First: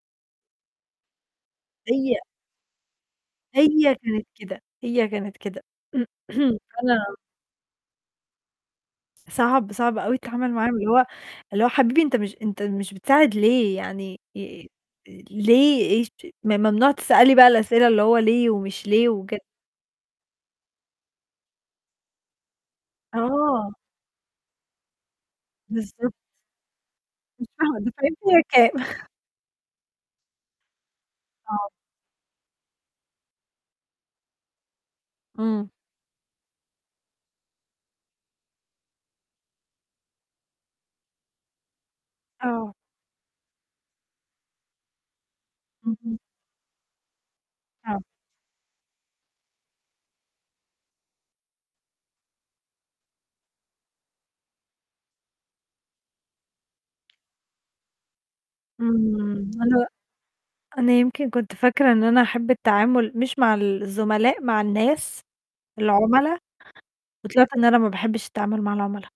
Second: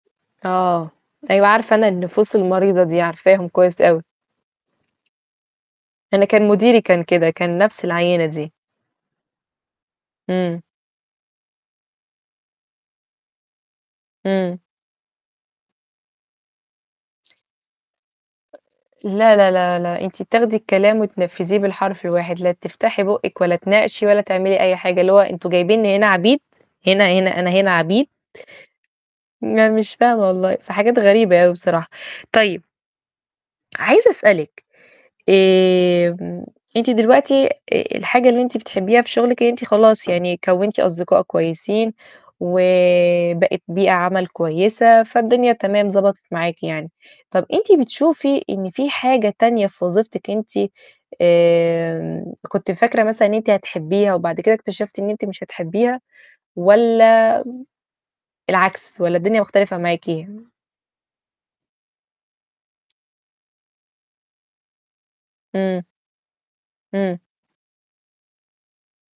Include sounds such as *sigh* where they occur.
آه، أيوه، عارفة أنا هي النفوس المريضة دي، عارفاهم كويس هي أوي. كانت كده، هي كانت كده. أنا كان *clears throat* مديري كان وأنا كده، كان نفس العينة دي. صعب، صعب أوي التعامل إمم. معاهم. اللي هو اللي هو حبيبي أنت مش أنت مش بتساعد ليه يعني؟ إمم. ي آآ ليه إيش ممنوع تسألي بقى الأسئلة اللي هو ليه ومش ليه لا وكده. لا لا لا أنتِ بتاخدي الكلام وتنفذيه بالحرف الواحد، لا تفتحي بُوقك ولا آه. تناقشي ولا تعملي أي حاجة، اللي هو أنتم جايبيني هنا بالضبط. عبيد هنا هنا مش أنا هنا فاهمة عبيد! دافعين فيها كام؟ لا مش فاهمة والله، في حاجات غريبة أوي آه. بصراحة. طيب عايزة أسألِك إمم. آمم أنتِ دلوقتي آآ الحاجة اللي أنتِ بتحبيها في شغلِك، إن أنتِ خلاص يعني كوّنتِ أصدقائك كويسين، آه. وبقِت بيئة عمل كويسة، فالدنيا تمام اهم. ضبطت معاكِ يعني. طَب أنتِ آه. بتشوفي إن في حاجة تانية في وظيفتك أنتِ آمم كنتِ فاكرة مثلًا إن أنتِ هتحبيها وبعد كده اكتشفتِ إن أنت مش هتحبيها؟ والّا العكس؟ والّا الدنيا إمم. مختلفة أنا معاكِ؟ أنا يمكن كنت فاكرة إن أنا هاحب التعامل مش مع ال الزملاء، مع الناس، إمم. العملا، إمم. وطلعت إن أنا ما باحبش التعامل مع العملا.